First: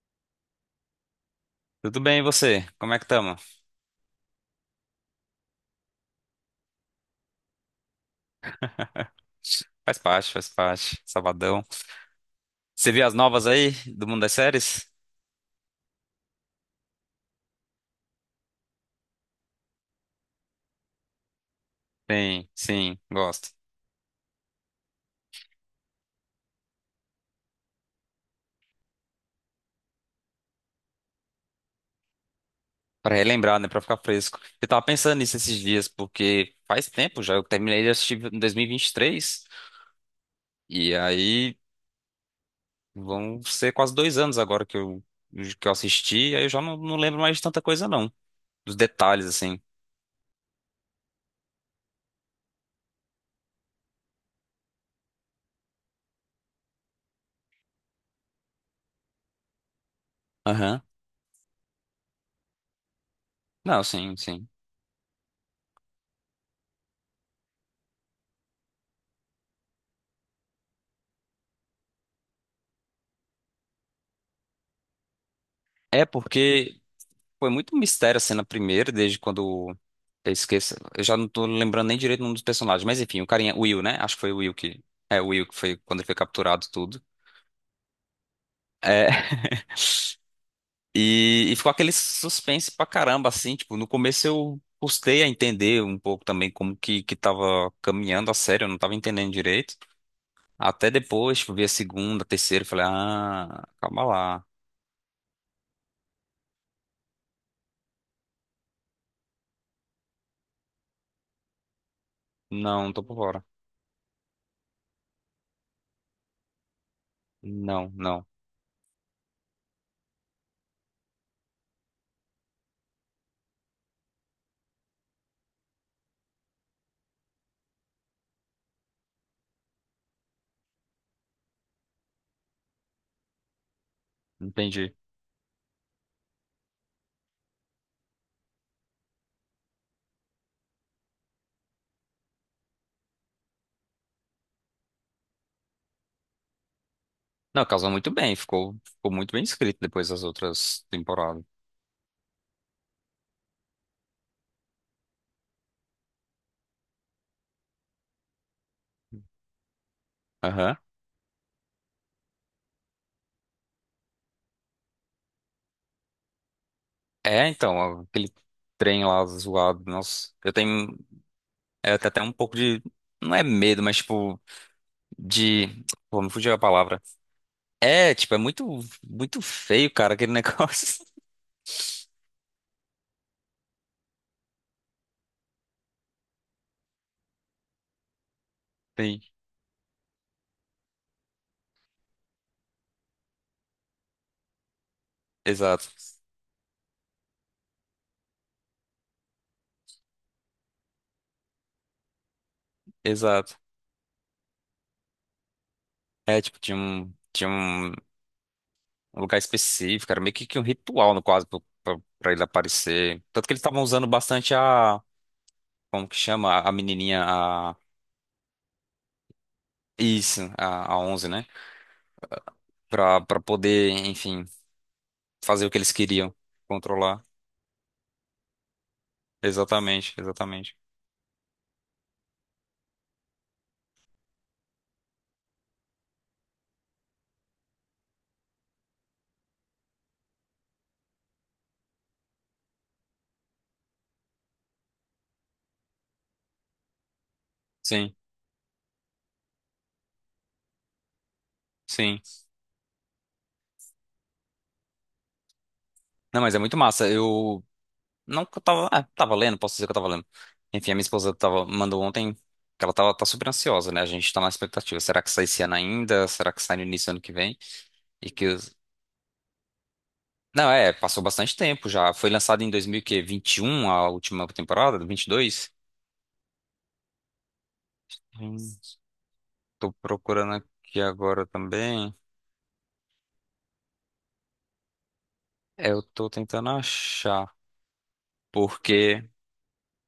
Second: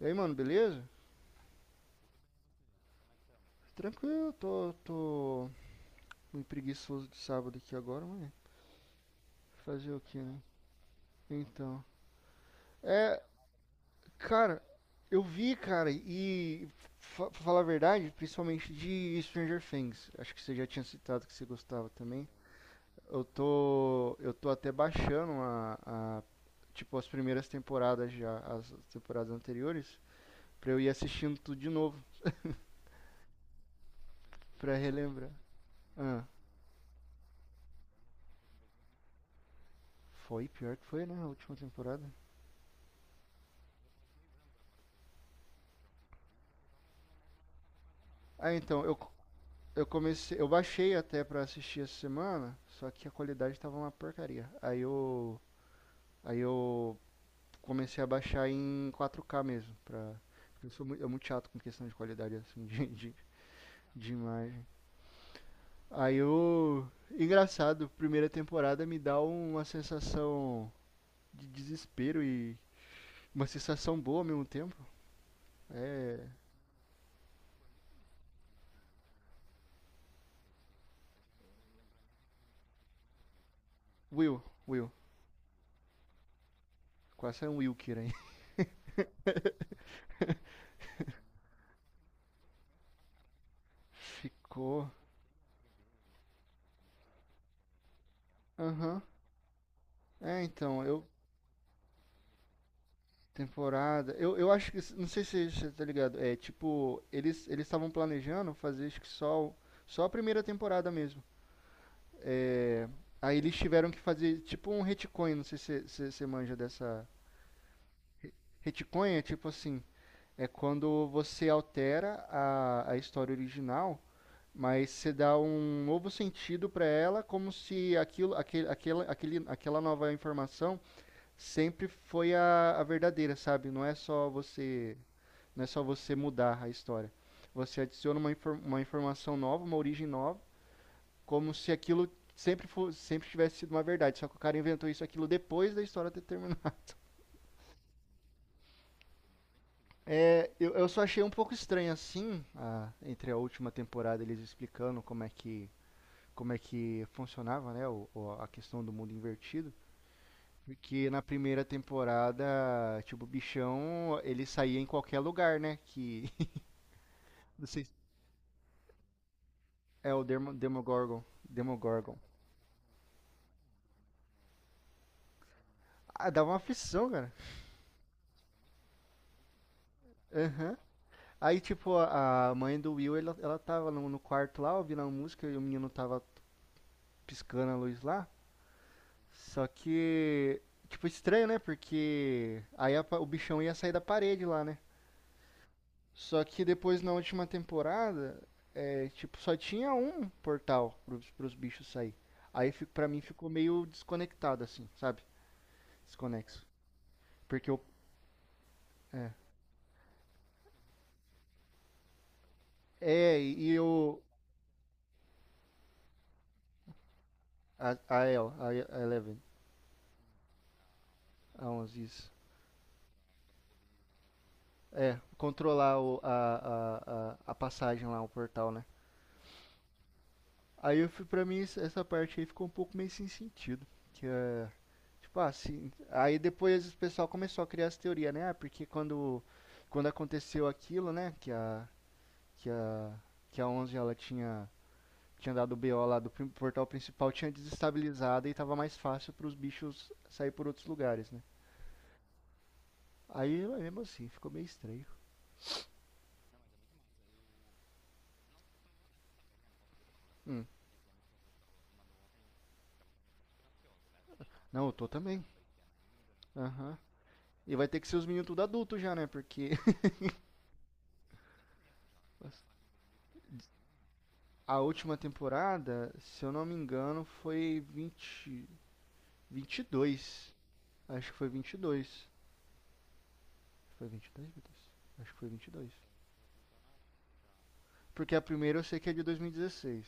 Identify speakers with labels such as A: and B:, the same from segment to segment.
A: E aí, mano, beleza?
B: Tudo bem, e você? Como é que tamo?
A: Tranquilo, tô meio preguiçoso de sábado aqui agora, mas fazer
B: Faz
A: o que,
B: parte,
A: né?
B: faz parte. Sabadão.
A: Então,
B: Você viu as
A: é,
B: novas aí do mundo das
A: cara,
B: séries?
A: eu vi, cara, e pra falar a verdade, principalmente de Stranger Things. Acho que você já tinha citado que você gostava também.
B: Sim, sim,
A: Eu
B: gosto.
A: tô, eu tô até baixando a tipo as primeiras temporadas já, as temporadas anteriores, pra eu ir assistindo tudo de novo,
B: Pra relembrar, né? Pra ficar fresco. Eu
A: pra
B: tava pensando
A: relembrar.
B: nisso esses dias,
A: Ah,
B: porque faz tempo já. Eu terminei de assistir em 2023.
A: foi
B: E
A: pior que
B: 23. E
A: foi, né, a última
B: aí
A: temporada.
B: vão ser quase 2 anos agora que eu assisti. Aí eu já não lembro mais de tanta coisa, não.
A: Ah,
B: Dos
A: então, eu,
B: detalhes, assim.
A: Eu comecei, eu baixei até pra assistir essa semana, só que a qualidade tava uma porcaria. Aí eu comecei a baixar em 4K mesmo, pra, porque eu
B: Aham.
A: sou muito, eu muito chato com questão de qualidade assim
B: Não,
A: de
B: sim, sim.
A: imagem. Aí eu, engraçado, primeira temporada me dá uma sensação de desespero e uma sensação boa ao mesmo tempo.
B: É
A: É,
B: porque foi muito mistério assim na primeira, desde quando eu esqueço. Eu já não tô lembrando nem direito o nome dos personagens, mas enfim, o carinha, o Will, né? Acho que foi o
A: Will,
B: Will que.
A: Will,
B: É, o Will que foi quando ele foi capturado tudo.
A: quase é um Wilker aí.
B: É, e ficou aquele suspense pra caramba, assim, tipo, no começo eu
A: Ficou.
B: custei a entender um pouco também como que tava caminhando a série, eu não tava
A: Aham.
B: entendendo direito.
A: É, então,
B: Até
A: eu
B: depois, tipo, vi a segunda, a terceira, eu falei, ah, calma
A: temporada.
B: lá.
A: Eu acho que. Não sei se você tá ligado. É tipo, eles estavam planejando fazer acho que só, só a primeira temporada mesmo. É,
B: Não, tô por
A: aí
B: fora.
A: eles tiveram que fazer tipo um retcon. Não sei se você manja dessa.
B: Não, não,
A: Retcon é tipo assim: é quando você altera a história original, mas você dá um novo sentido para ela, como se aquilo, aquele, aquela nova informação sempre foi a verdadeira, sabe? Não é só
B: entendi.
A: você. Não é só você mudar a história. Você adiciona uma, uma informação nova, uma origem nova, como se aquilo sempre, sempre tivesse sido uma verdade. Só que o cara inventou isso aquilo depois da história ter terminado.
B: Não, casou muito bem, ficou muito bem escrito depois das
A: É,
B: outras
A: eu só achei um
B: temporadas.
A: pouco estranho assim, entre a última temporada eles explicando como é que funcionava, né, o, a questão do mundo invertido.
B: Aham.
A: Porque na primeira temporada, tipo, o bichão, ele saía em qualquer lugar, né? Que.
B: É,
A: Não sei
B: então, aquele trem lá zoado,
A: é o
B: nossa, eu tenho
A: Demogorgon.
B: é, até
A: Demogorgon.
B: até um pouco de, não é medo, mas tipo, de, pô,
A: Ah,
B: me
A: dava
B: fugiu
A: uma
B: a palavra.
A: aflição, cara.
B: É, tipo, é muito, muito feio, cara, aquele
A: Aham.
B: negócio.
A: Aí, tipo, a mãe do Will, ela tava no quarto lá, ouvindo a música, e o menino tava piscando a luz lá.
B: Sim,
A: Só que, tipo, estranho, né? Porque aí o bichão ia sair da parede lá, né?
B: exato,
A: Só que depois, na última temporada, é, tipo, só tinha um portal pros bichos sair. Aí, pra mim, ficou
B: exato.
A: meio desconectado, assim, sabe?
B: É, tipo,
A: Desconexo.
B: tinha um, tinha
A: Porque o...
B: um
A: É,
B: lugar específico, era meio que um ritual, no quase, pra ele aparecer.
A: é
B: Tanto que eles
A: e
B: estavam usando
A: o...
B: bastante a, como que chama, a menininha,
A: A Eleven,
B: isso, a 11, né?
A: a onze isso.
B: Pra poder, enfim,
A: É,
B: fazer o que eles
A: controlar a,
B: queriam,
A: a,
B: controlar.
A: a, a passagem lá, o portal, né?
B: Exatamente, exatamente.
A: Aí eu fui, pra mim, essa parte aí ficou um pouco meio sem sentido. Que é. Tipo, assim. Aí depois o pessoal começou a criar essa teoria, né? Ah, porque quando, aconteceu aquilo, né? Que a, que a onze ela tinha, dado o BO lá do portal principal, tinha
B: Sim,
A: desestabilizado e tava mais fácil pros bichos sair por outros lugares, né?
B: sim.
A: Aí, mas mesmo assim, ficou meio estranho.
B: Não, mas é muito massa. Eu não que eu tava, tava lendo, posso dizer que eu tava lendo.
A: Hum.
B: Enfim, a minha esposa tava, mandou ontem que ela tava, tá super ansiosa, né? A gente tá na
A: Não, eu
B: expectativa.
A: tô
B: Será que sai
A: também.
B: esse ano ainda? Será que sai no
A: Aham.
B: início do ano que vem?
A: E vai ter que ser os
B: E
A: meninos
B: que
A: tudo
B: os...
A: adulto já, né? Porque
B: Não, é, passou bastante tempo já. Foi lançado em 2021 a última
A: a
B: temporada,
A: última
B: 22.
A: temporada, se eu não me engano, foi
B: Hum,
A: vinte e
B: Tô
A: dois
B: procurando aqui
A: Acho que
B: agora
A: foi vinte e
B: também.
A: dois Foi 22, meu Deus? Acho que foi vinte e
B: É,
A: dois.
B: eu tô tentando achar,
A: Porque a primeira eu sei que é de
B: porque
A: 2016.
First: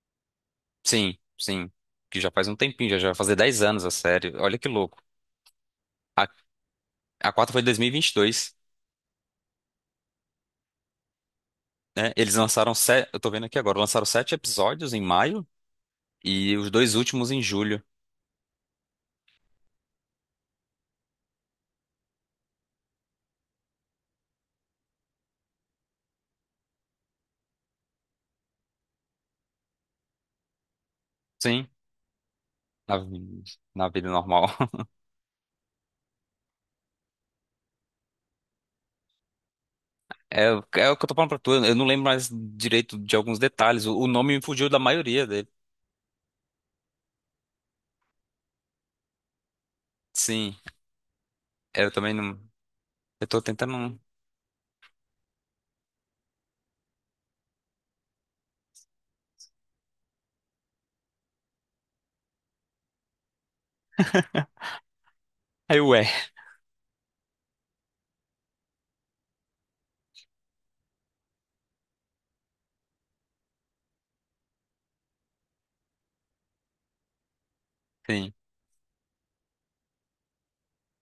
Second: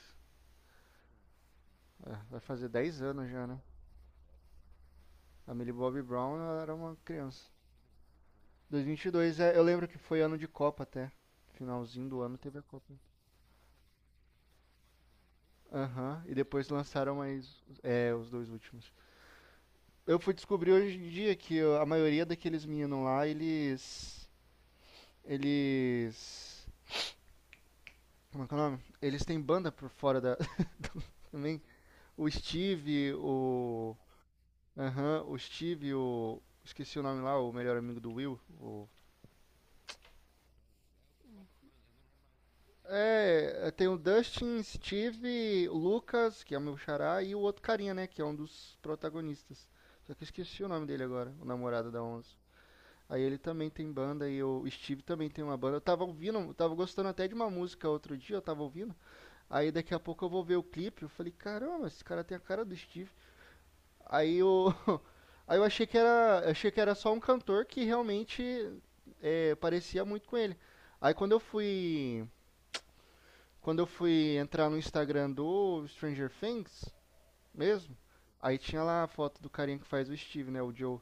B: sim, sim,
A: É,
B: que já
A: vai
B: faz um
A: fazer
B: tempinho, já,
A: 10
B: já vai
A: anos
B: fazer
A: já, né?
B: 10 anos a série. Olha que louco.
A: A Millie Bobby
B: A,
A: Brown era uma
B: a
A: criança.
B: 4 foi de dois mil e vinte e dois,
A: 2022, é, eu lembro que foi ano de Copa até. Finalzinho
B: né?
A: do
B: Eles
A: ano teve a
B: lançaram
A: Copa.
B: sete, eu tô vendo aqui agora, lançaram sete episódios em maio
A: Aham, uhum. E
B: e
A: depois
B: os dois
A: lançaram
B: últimos em
A: mais,
B: julho.
A: é, os dois últimos. Eu fui descobrir hoje em dia que a maioria daqueles meninos lá, eles. Eles. Como é que é o nome? Eles têm banda por fora da. Também.
B: Sim,
A: O
B: na,
A: Steve,
B: vi- na
A: o.
B: vida normal.
A: Aham, o Steve, o. Esqueci o nome lá, o melhor amigo do Will.
B: É, é o que eu tô falando pra tu, eu não lembro mais direito de alguns
A: É,
B: detalhes,
A: tem o
B: o nome me
A: Dustin,
B: fugiu da maioria dele.
A: Steve, o Lucas, que é o meu xará, e o outro carinha, né? Que é um dos protagonistas. Só que eu
B: Sim,
A: esqueci o nome dele agora, o
B: é,
A: namorado
B: eu
A: da
B: também
A: Onze.
B: não,
A: Aí
B: eu
A: ele
B: tô
A: também tem
B: tentando,
A: banda e o Steve também tem uma banda. Eu tava ouvindo, eu tava gostando até de uma música outro dia, eu tava ouvindo. Aí daqui a pouco eu vou ver o clipe, eu falei, caramba, esse cara tem a cara do Steve. Aí eu, aí eu
B: aí ué,
A: achei que era só um cantor que realmente é, parecia muito com ele. Aí quando eu fui entrar no Instagram do Stranger Things mesmo,
B: sim,
A: aí tinha lá a foto do carinha que faz o Steve, né, o Joe.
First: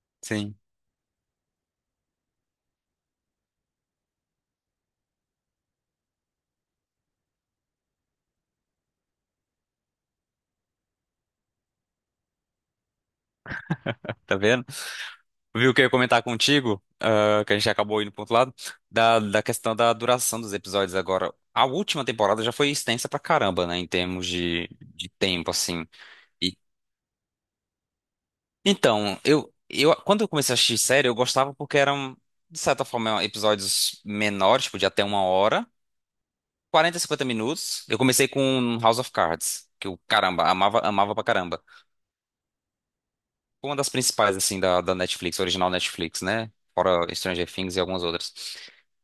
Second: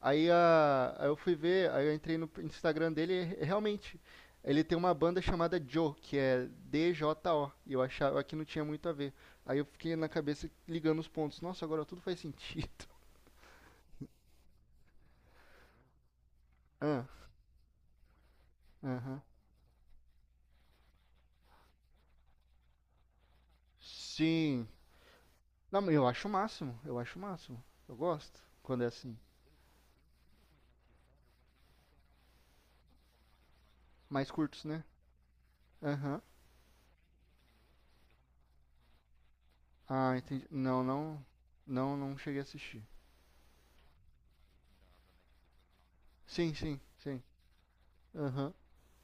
A: Aí,
B: sim.
A: a, aí eu fui ver, aí eu entrei no Instagram dele e realmente ele tem uma banda chamada Joe, que é DJO, e eu achava que não tinha muito a ver. Aí eu fiquei na cabeça ligando os pontos. Nossa, agora tudo faz sentido.
B: Tá vendo? Viu o que eu ia comentar contigo,
A: Ah,
B: que a gente acabou indo pro outro lado, da,
A: aham.
B: da questão da duração dos episódios agora. A última temporada já foi extensa pra caramba, né, em termos
A: Sim.
B: de tempo,
A: Não,
B: assim.
A: mas eu acho o
B: E,
A: máximo, eu acho o máximo. Eu gosto quando é assim.
B: então, quando eu comecei a assistir série, eu gostava porque eram, de certa forma, episódios
A: Mais curtos,
B: menores, tipo,
A: né?
B: de até 1 hora,
A: Aham.
B: 40 50 minutos. Eu comecei com House of Cards, que eu,
A: Ah, entendi.
B: caramba, amava,
A: Não,
B: amava pra
A: não,
B: caramba.
A: não, não cheguei a assistir.
B: Uma das principais, assim, da Netflix, original Netflix, né?
A: Sim, sim,
B: Fora
A: sim.
B: Stranger Things e algumas outras.
A: Aham.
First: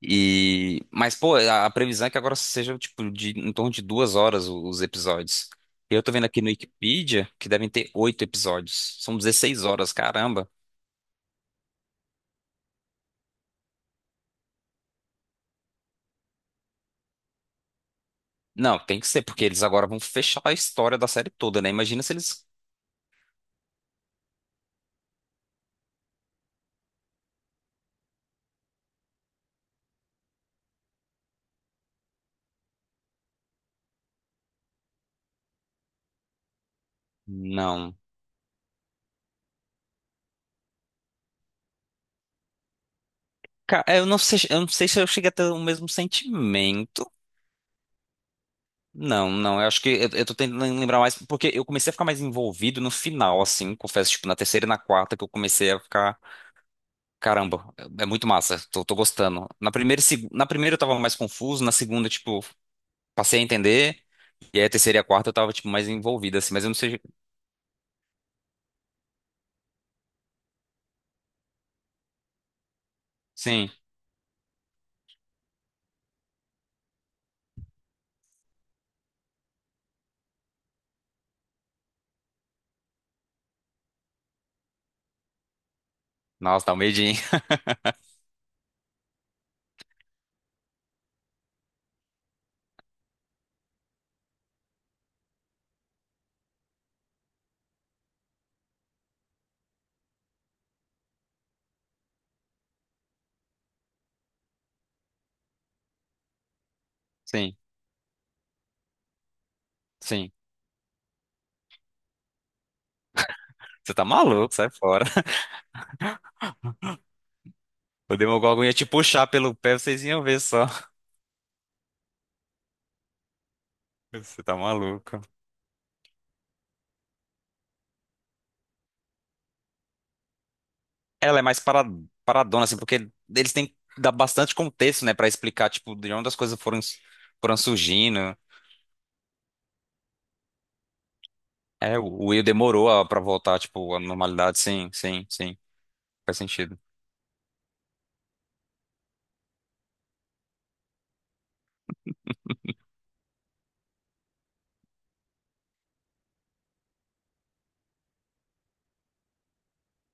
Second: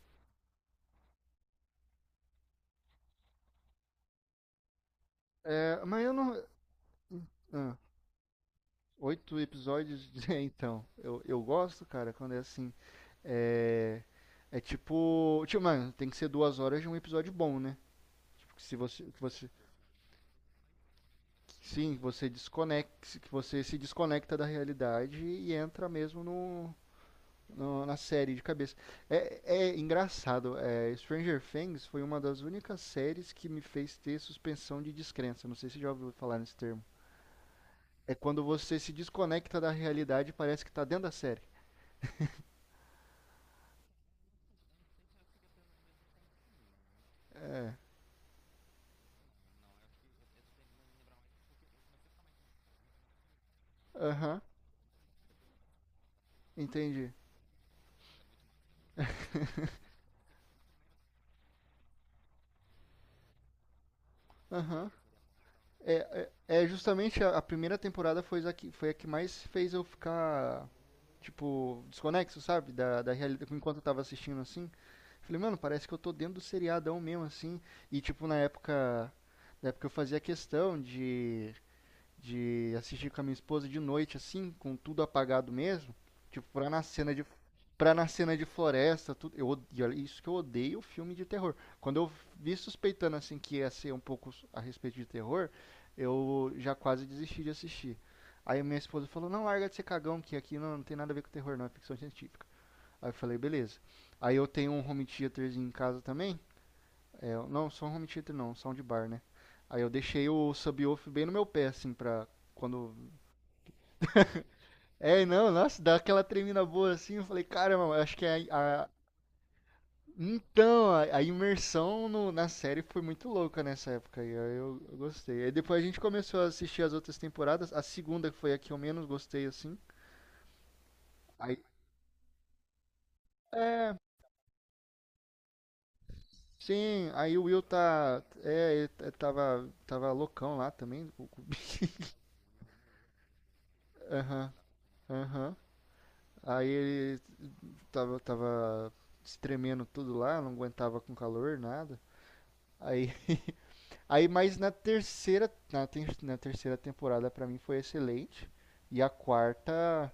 B: E... Mas, pô, a previsão é que agora seja, tipo, de, em torno de 2 horas os episódios.
A: É,
B: Eu
A: mas
B: tô
A: eu
B: vendo
A: não.
B: aqui no Wikipedia que devem
A: Ah.
B: ter oito episódios. São
A: Oito
B: 16 horas,
A: episódios. É,
B: caramba.
A: então, eu gosto, cara, quando é assim. É, é tipo, tipo, mano, tem que ser 2 horas de um episódio bom, né? Tipo, que se
B: Não, tem
A: você,
B: que
A: que
B: ser, porque
A: você,
B: eles agora vão fechar a história da série toda,
A: que
B: né?
A: sim, que
B: Imagina se
A: você
B: eles...
A: desconecta, que você se desconecta da realidade e entra mesmo no, na série de cabeça. É, é engraçado. É, Stranger Things foi uma das únicas séries que me fez ter suspensão de descrença. Não sei se já ouviu falar nesse termo.
B: Não.
A: É quando você se desconecta da realidade e parece que tá dentro da série.
B: Cara, eu não sei se eu cheguei a ter o mesmo sentimento. Não, não, eu acho que eu tô tentando lembrar mais, porque eu comecei a ficar mais envolvido no final, assim, confesso, tipo, na
A: Aham.
B: terceira e na quarta que eu comecei a ficar,
A: Entendi.
B: caramba, é muito massa, tô gostando. Na primeira, na primeira eu tava mais confuso, na segunda, tipo, passei a entender, e aí a
A: Aham.
B: terceira e a quarta eu tava, tipo, mais
A: É,
B: envolvido, assim,
A: é,
B: mas
A: é
B: eu não sei.
A: justamente a primeira temporada foi a que mais fez eu ficar, tipo, desconexo, sabe? Da realidade.
B: Sim,
A: Enquanto eu tava assistindo assim. Falei, mano, parece que eu tô dentro do seriadão mesmo, assim. E, tipo, na época. Na época eu fazia questão de assistir com a minha esposa de noite, assim, com tudo apagado mesmo. Tipo,
B: nossa, dá um medinho.
A: pra na cena de floresta, tudo. Eu, isso que eu odeio filme de terror. Quando eu vi suspeitando assim que ia ser um pouco a respeito de terror, eu já quase desisti de assistir. Aí minha esposa falou: "Não, larga de ser cagão, que aqui não, tem nada a ver com terror, não, é ficção científica". Aí eu falei: "Beleza". Aí eu tenho um home theaterzinho em casa também. É,
B: Sim,
A: não, só um home theater não, um soundbar, né? Aí eu deixei
B: sim.
A: o subwoofer bem no meu pé assim pra quando
B: Você tá maluco, sai fora.
A: é, não, nossa, dá aquela tremida boa assim. Eu falei, caramba, acho
B: O
A: que é
B: Demogorgon ia te puxar pelo pé, vocês iam ver só.
A: então, a imersão na série foi muito louca nessa época e
B: Você
A: aí
B: tá
A: eu
B: maluco.
A: gostei. Aí depois a gente começou a assistir as outras temporadas. A segunda foi a que eu menos gostei, assim.
B: Ela é
A: Aí,
B: mais paradona, assim, porque eles têm que
A: é,
B: dar bastante contexto, né, pra explicar, tipo, de onde as coisas foram,
A: sim, aí o
B: foram
A: Will tá.
B: surgindo.
A: É, é, tava loucão lá também.
B: É, o Will demorou pra voltar, tipo, à
A: Aham,
B: normalidade, sim, sim,
A: aham.
B: sim, faz
A: Aí
B: sentido.
A: ele tava se tremendo tudo lá, não aguentava com calor, nada. Aí, aí mas na terceira, na terceira temporada pra mim foi excelente. E a quarta,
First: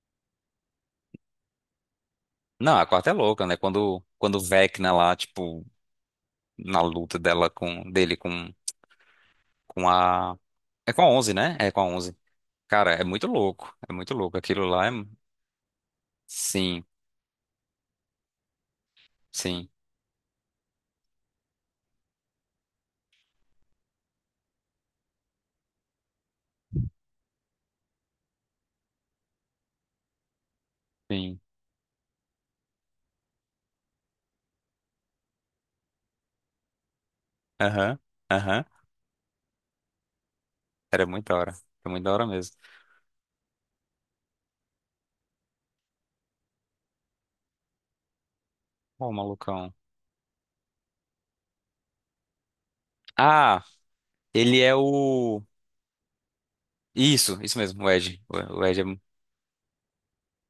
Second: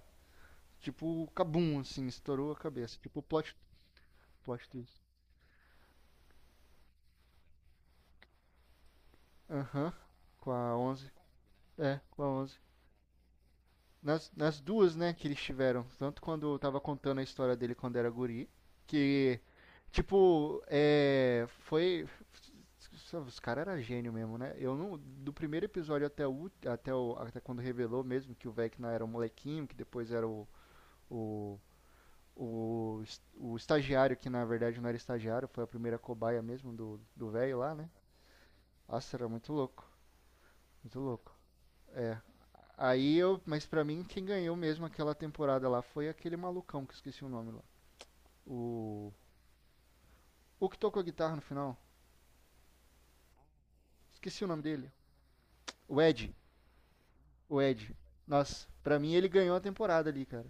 A: tipo, cabum, assim, estourou a
B: Não, a
A: cabeça.
B: quarta é
A: Tipo,
B: louca, né, quando o
A: plot
B: Vecna
A: twist.
B: lá, tipo, na luta dela com, dele com
A: Aham,
B: a...
A: com a
B: É com a
A: onze.
B: 11 né? É com a
A: É,
B: onze.
A: com a onze.
B: Cara, é muito
A: Nas,
B: louco,
A: nas
B: aquilo lá é...
A: duas, né, que eles tiveram. Tanto quando eu tava
B: Sim,
A: contando a história dele quando era guri, que,
B: sim,
A: tipo, é, foi... Os caras eram gênio mesmo, né? Eu não, do primeiro episódio até o, até o, até quando revelou mesmo que o Vecna era um molequinho, que depois era
B: sim,
A: o, o estagiário, que na verdade não era estagiário, foi a primeira cobaia mesmo do velho lá, né?
B: aham, aham,
A: Nossa, era muito louco, muito
B: era muito
A: louco.
B: da hora, era muito da
A: É.
B: hora mesmo.
A: Aí eu, mas pra mim quem ganhou mesmo aquela temporada lá foi aquele malucão que eu esqueci o nome lá.
B: Ô,
A: O
B: malucão.
A: o que tocou a guitarra no final?
B: Ah,
A: Esqueci o
B: ele
A: nome
B: é
A: dele.
B: o.
A: O Ed,
B: Isso
A: o
B: mesmo, o
A: Ed.
B: Ed. O
A: Nossa,
B: Ed é-
A: pra mim ele ganhou a temporada ali, cara.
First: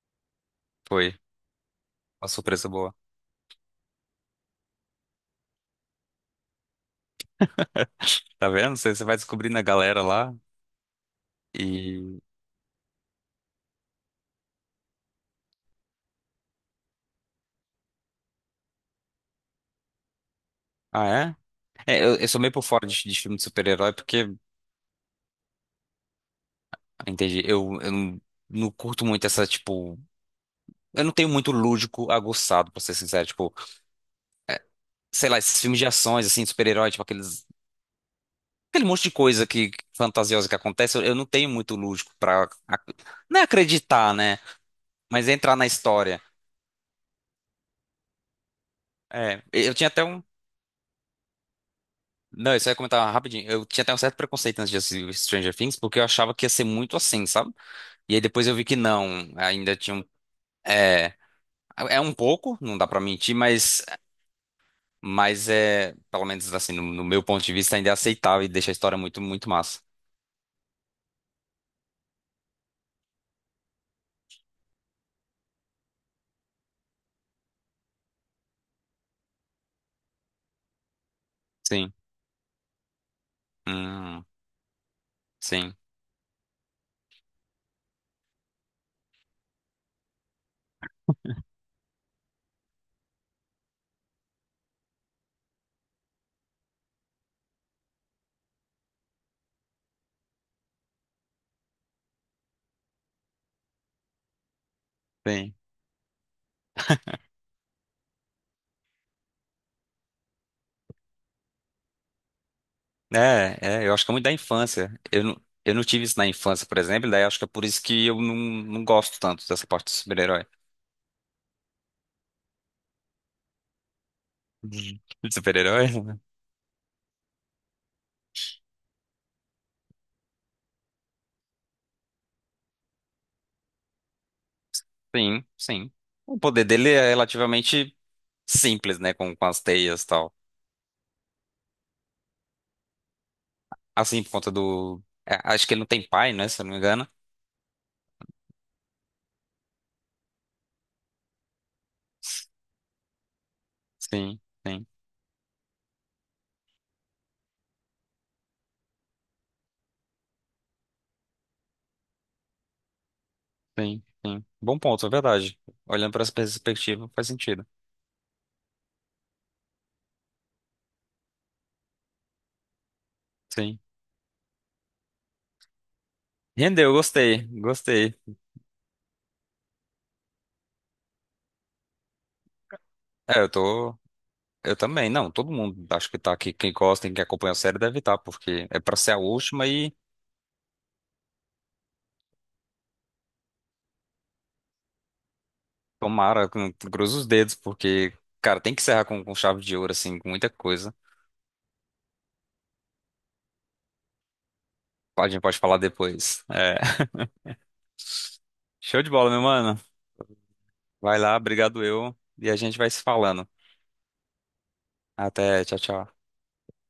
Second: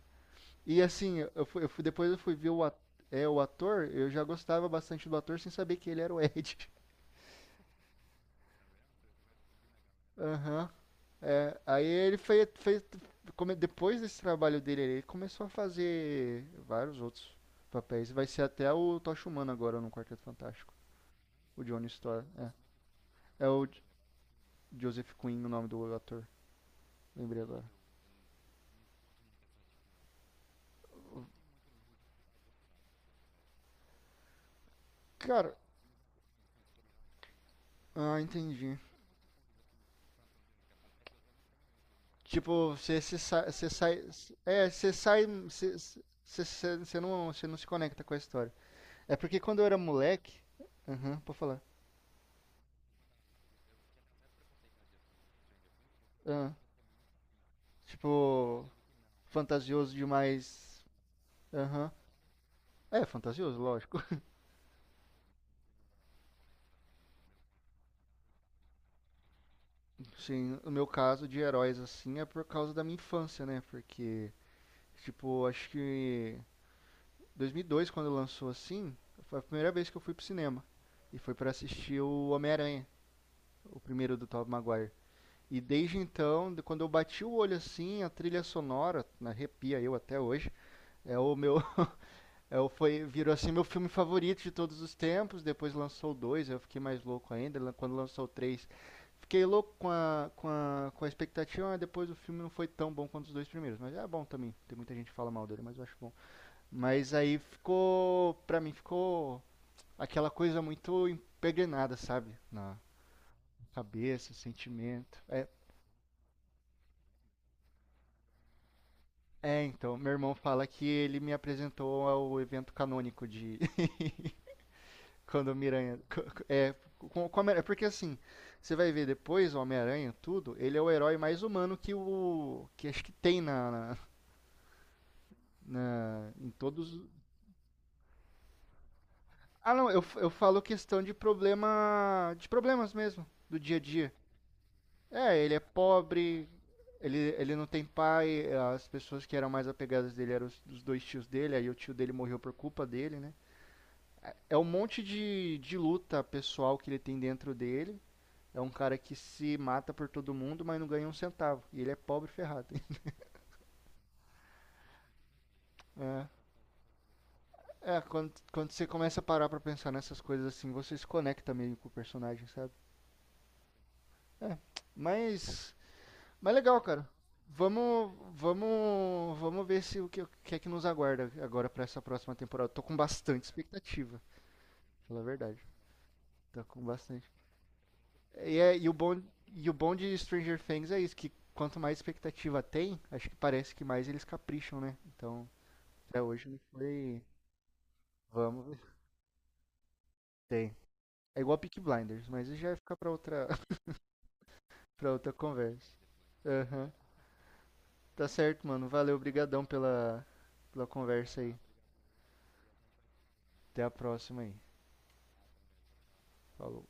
A: E
B: foi
A: assim, eu fui, depois eu
B: uma
A: fui ver o,
B: surpresa boa.
A: é, o ator, eu já gostava bastante do ator sem saber que ele era o Ed.
B: Tá vendo? Você vai descobrindo a galera lá
A: Aham. É, aí ele
B: e.
A: foi, depois desse trabalho dele, ele começou a fazer vários outros papéis. Vai ser até o Tocha Humana agora no Quarteto Fantástico.
B: Ah, é?
A: O Johnny
B: É, eu,
A: Storr.
B: eu sou meio
A: É,
B: por fora de filme de
A: é
B: super-herói porque,
A: Joseph Quinn o nome do ator.
B: ah,
A: Lembrei
B: entendi,
A: agora.
B: eu não, curto muito essa, tipo. Eu não tenho muito lúdico aguçado, pra ser sincero. Tipo, é, sei lá,
A: Cara,
B: esses filmes de ações, assim, de super-herói, tipo aqueles.
A: ah, entendi.
B: Aquele monte de coisa que fantasiosa que acontece, eu não tenho muito lúdico pra.
A: Tipo, você
B: Não
A: sai,
B: é
A: você sai,
B: acreditar, né?
A: é, você sai,
B: Mas é entrar na história.
A: você não se conecta com a história. É porque
B: É,
A: quando eu
B: eu
A: era
B: tinha até um.
A: moleque, aham, pode falar.
B: Não, isso aí eu ia comentar rapidinho. Eu tinha até um certo preconceito antes de assistir Stranger Things, porque eu achava que ia
A: Ah,
B: ser muito assim, sabe? E aí depois eu vi
A: tipo,
B: que não. Ainda
A: fantasioso
B: tinha um.
A: demais.
B: É,
A: Aham.
B: é, um pouco, não dá pra
A: É
B: mentir,
A: fantasioso, lógico.
B: mas é, pelo menos assim, no meu ponto de vista, ainda é aceitável e deixa a história muito, muito massa.
A: Sim, o meu caso de heróis assim é por causa da minha infância, né? Porque, tipo, acho que 2002 quando lançou assim, foi a primeira vez que eu fui pro cinema e foi pra
B: Sim.
A: assistir o Homem-Aranha, o primeiro
B: Hum,
A: do Tobey Maguire. E
B: sim,
A: desde então, quando eu bati o olho assim, a trilha sonora, né, arrepia eu até hoje, é o meu eu foi, virou assim meu filme favorito de todos os tempos. Depois lançou o dois, eu fiquei mais louco ainda. Quando lançou o três, fiquei louco com com a expectativa, mas depois o filme não foi tão bom quanto os dois primeiros. Mas é bom também. Tem muita gente que fala mal
B: sim.
A: dele, mas eu acho bom. Mas aí ficou, pra mim, ficou aquela coisa muito impregnada, sabe? Na
B: É, eu acho que é muito da
A: cabeça,
B: infância.
A: sentimento.
B: Eu não,
A: É,
B: eu não tive isso na infância, por exemplo, daí acho que é por isso que eu não gosto tanto
A: é,
B: dessa parte do
A: então, meu irmão
B: super-herói.
A: fala que ele me apresentou ao evento canônico de,
B: De
A: quando o Miranha.
B: super-herói?
A: É, com o. Porque assim, você vai ver depois o Homem-Aranha, tudo, ele é o herói mais humano que o. Que acho que tem na.
B: Sim, sim.
A: Na-
B: O
A: em
B: poder dele
A: todos.
B: é relativamente simples, né? Com as
A: Ah, não,
B: teias e
A: eu
B: tal.
A: falo questão de problema. De problemas mesmo, do dia a dia.
B: Assim, por conta do.
A: É, ele é
B: Acho que ele não tem pai,
A: pobre,
B: né? Se eu não me engano.
A: ele não tem pai, as pessoas que eram mais apegadas dele eram os dois tios dele, aí o tio dele morreu por culpa dele, né?
B: Sim,
A: É um
B: sim,
A: monte de luta pessoal que ele tem dentro dele. É um cara que se mata por todo mundo, mas não ganha um centavo. E ele é pobre ferrado.
B: sim, sim. Bom ponto, é verdade. Olhando para
A: É.
B: essa perspectiva, faz sentido.
A: É, quando você começa a parar pra pensar nessas coisas assim, você se conecta meio com o personagem, sabe?
B: Sim.
A: É. Mas. Mas legal,
B: Rendeu,
A: cara.
B: gostei,
A: Vamos.
B: gostei.
A: Vamos. Vamos ver se o que, o que é que nos aguarda agora pra essa próxima temporada. Tô com
B: É,
A: bastante
B: eu tô.
A: expectativa, pra
B: Eu também.
A: falar a
B: Não, todo
A: verdade.
B: mundo acho que tá aqui.
A: Tô
B: Quem
A: com
B: gosta, quem
A: bastante.
B: acompanha a série deve estar,
A: E,
B: porque
A: é,
B: é pra ser a última
A: e o
B: e
A: bom de Stranger Things é isso, que quanto mais expectativa tem, acho que parece que mais eles capricham, né? Então. Até hoje
B: tomara,
A: não
B: cruza
A: foi.
B: os dedos, porque, cara, tem
A: Vamos,
B: que encerrar com chave de ouro, assim, com muita
A: tem.
B: coisa.
A: É igual Peak Blinders, mas isso já vai ficar pra outra, pra
B: A
A: outra
B: gente pode falar
A: conversa.
B: depois. É.
A: Aham. Tá certo, mano.
B: Show de
A: Valeu,
B: bola, meu
A: brigadão
B: mano.
A: pela
B: Vai lá,
A: conversa aí.
B: obrigado eu. E a gente vai se falando.
A: Até a próxima aí.
B: Até, tchau, tchau.
A: Falou.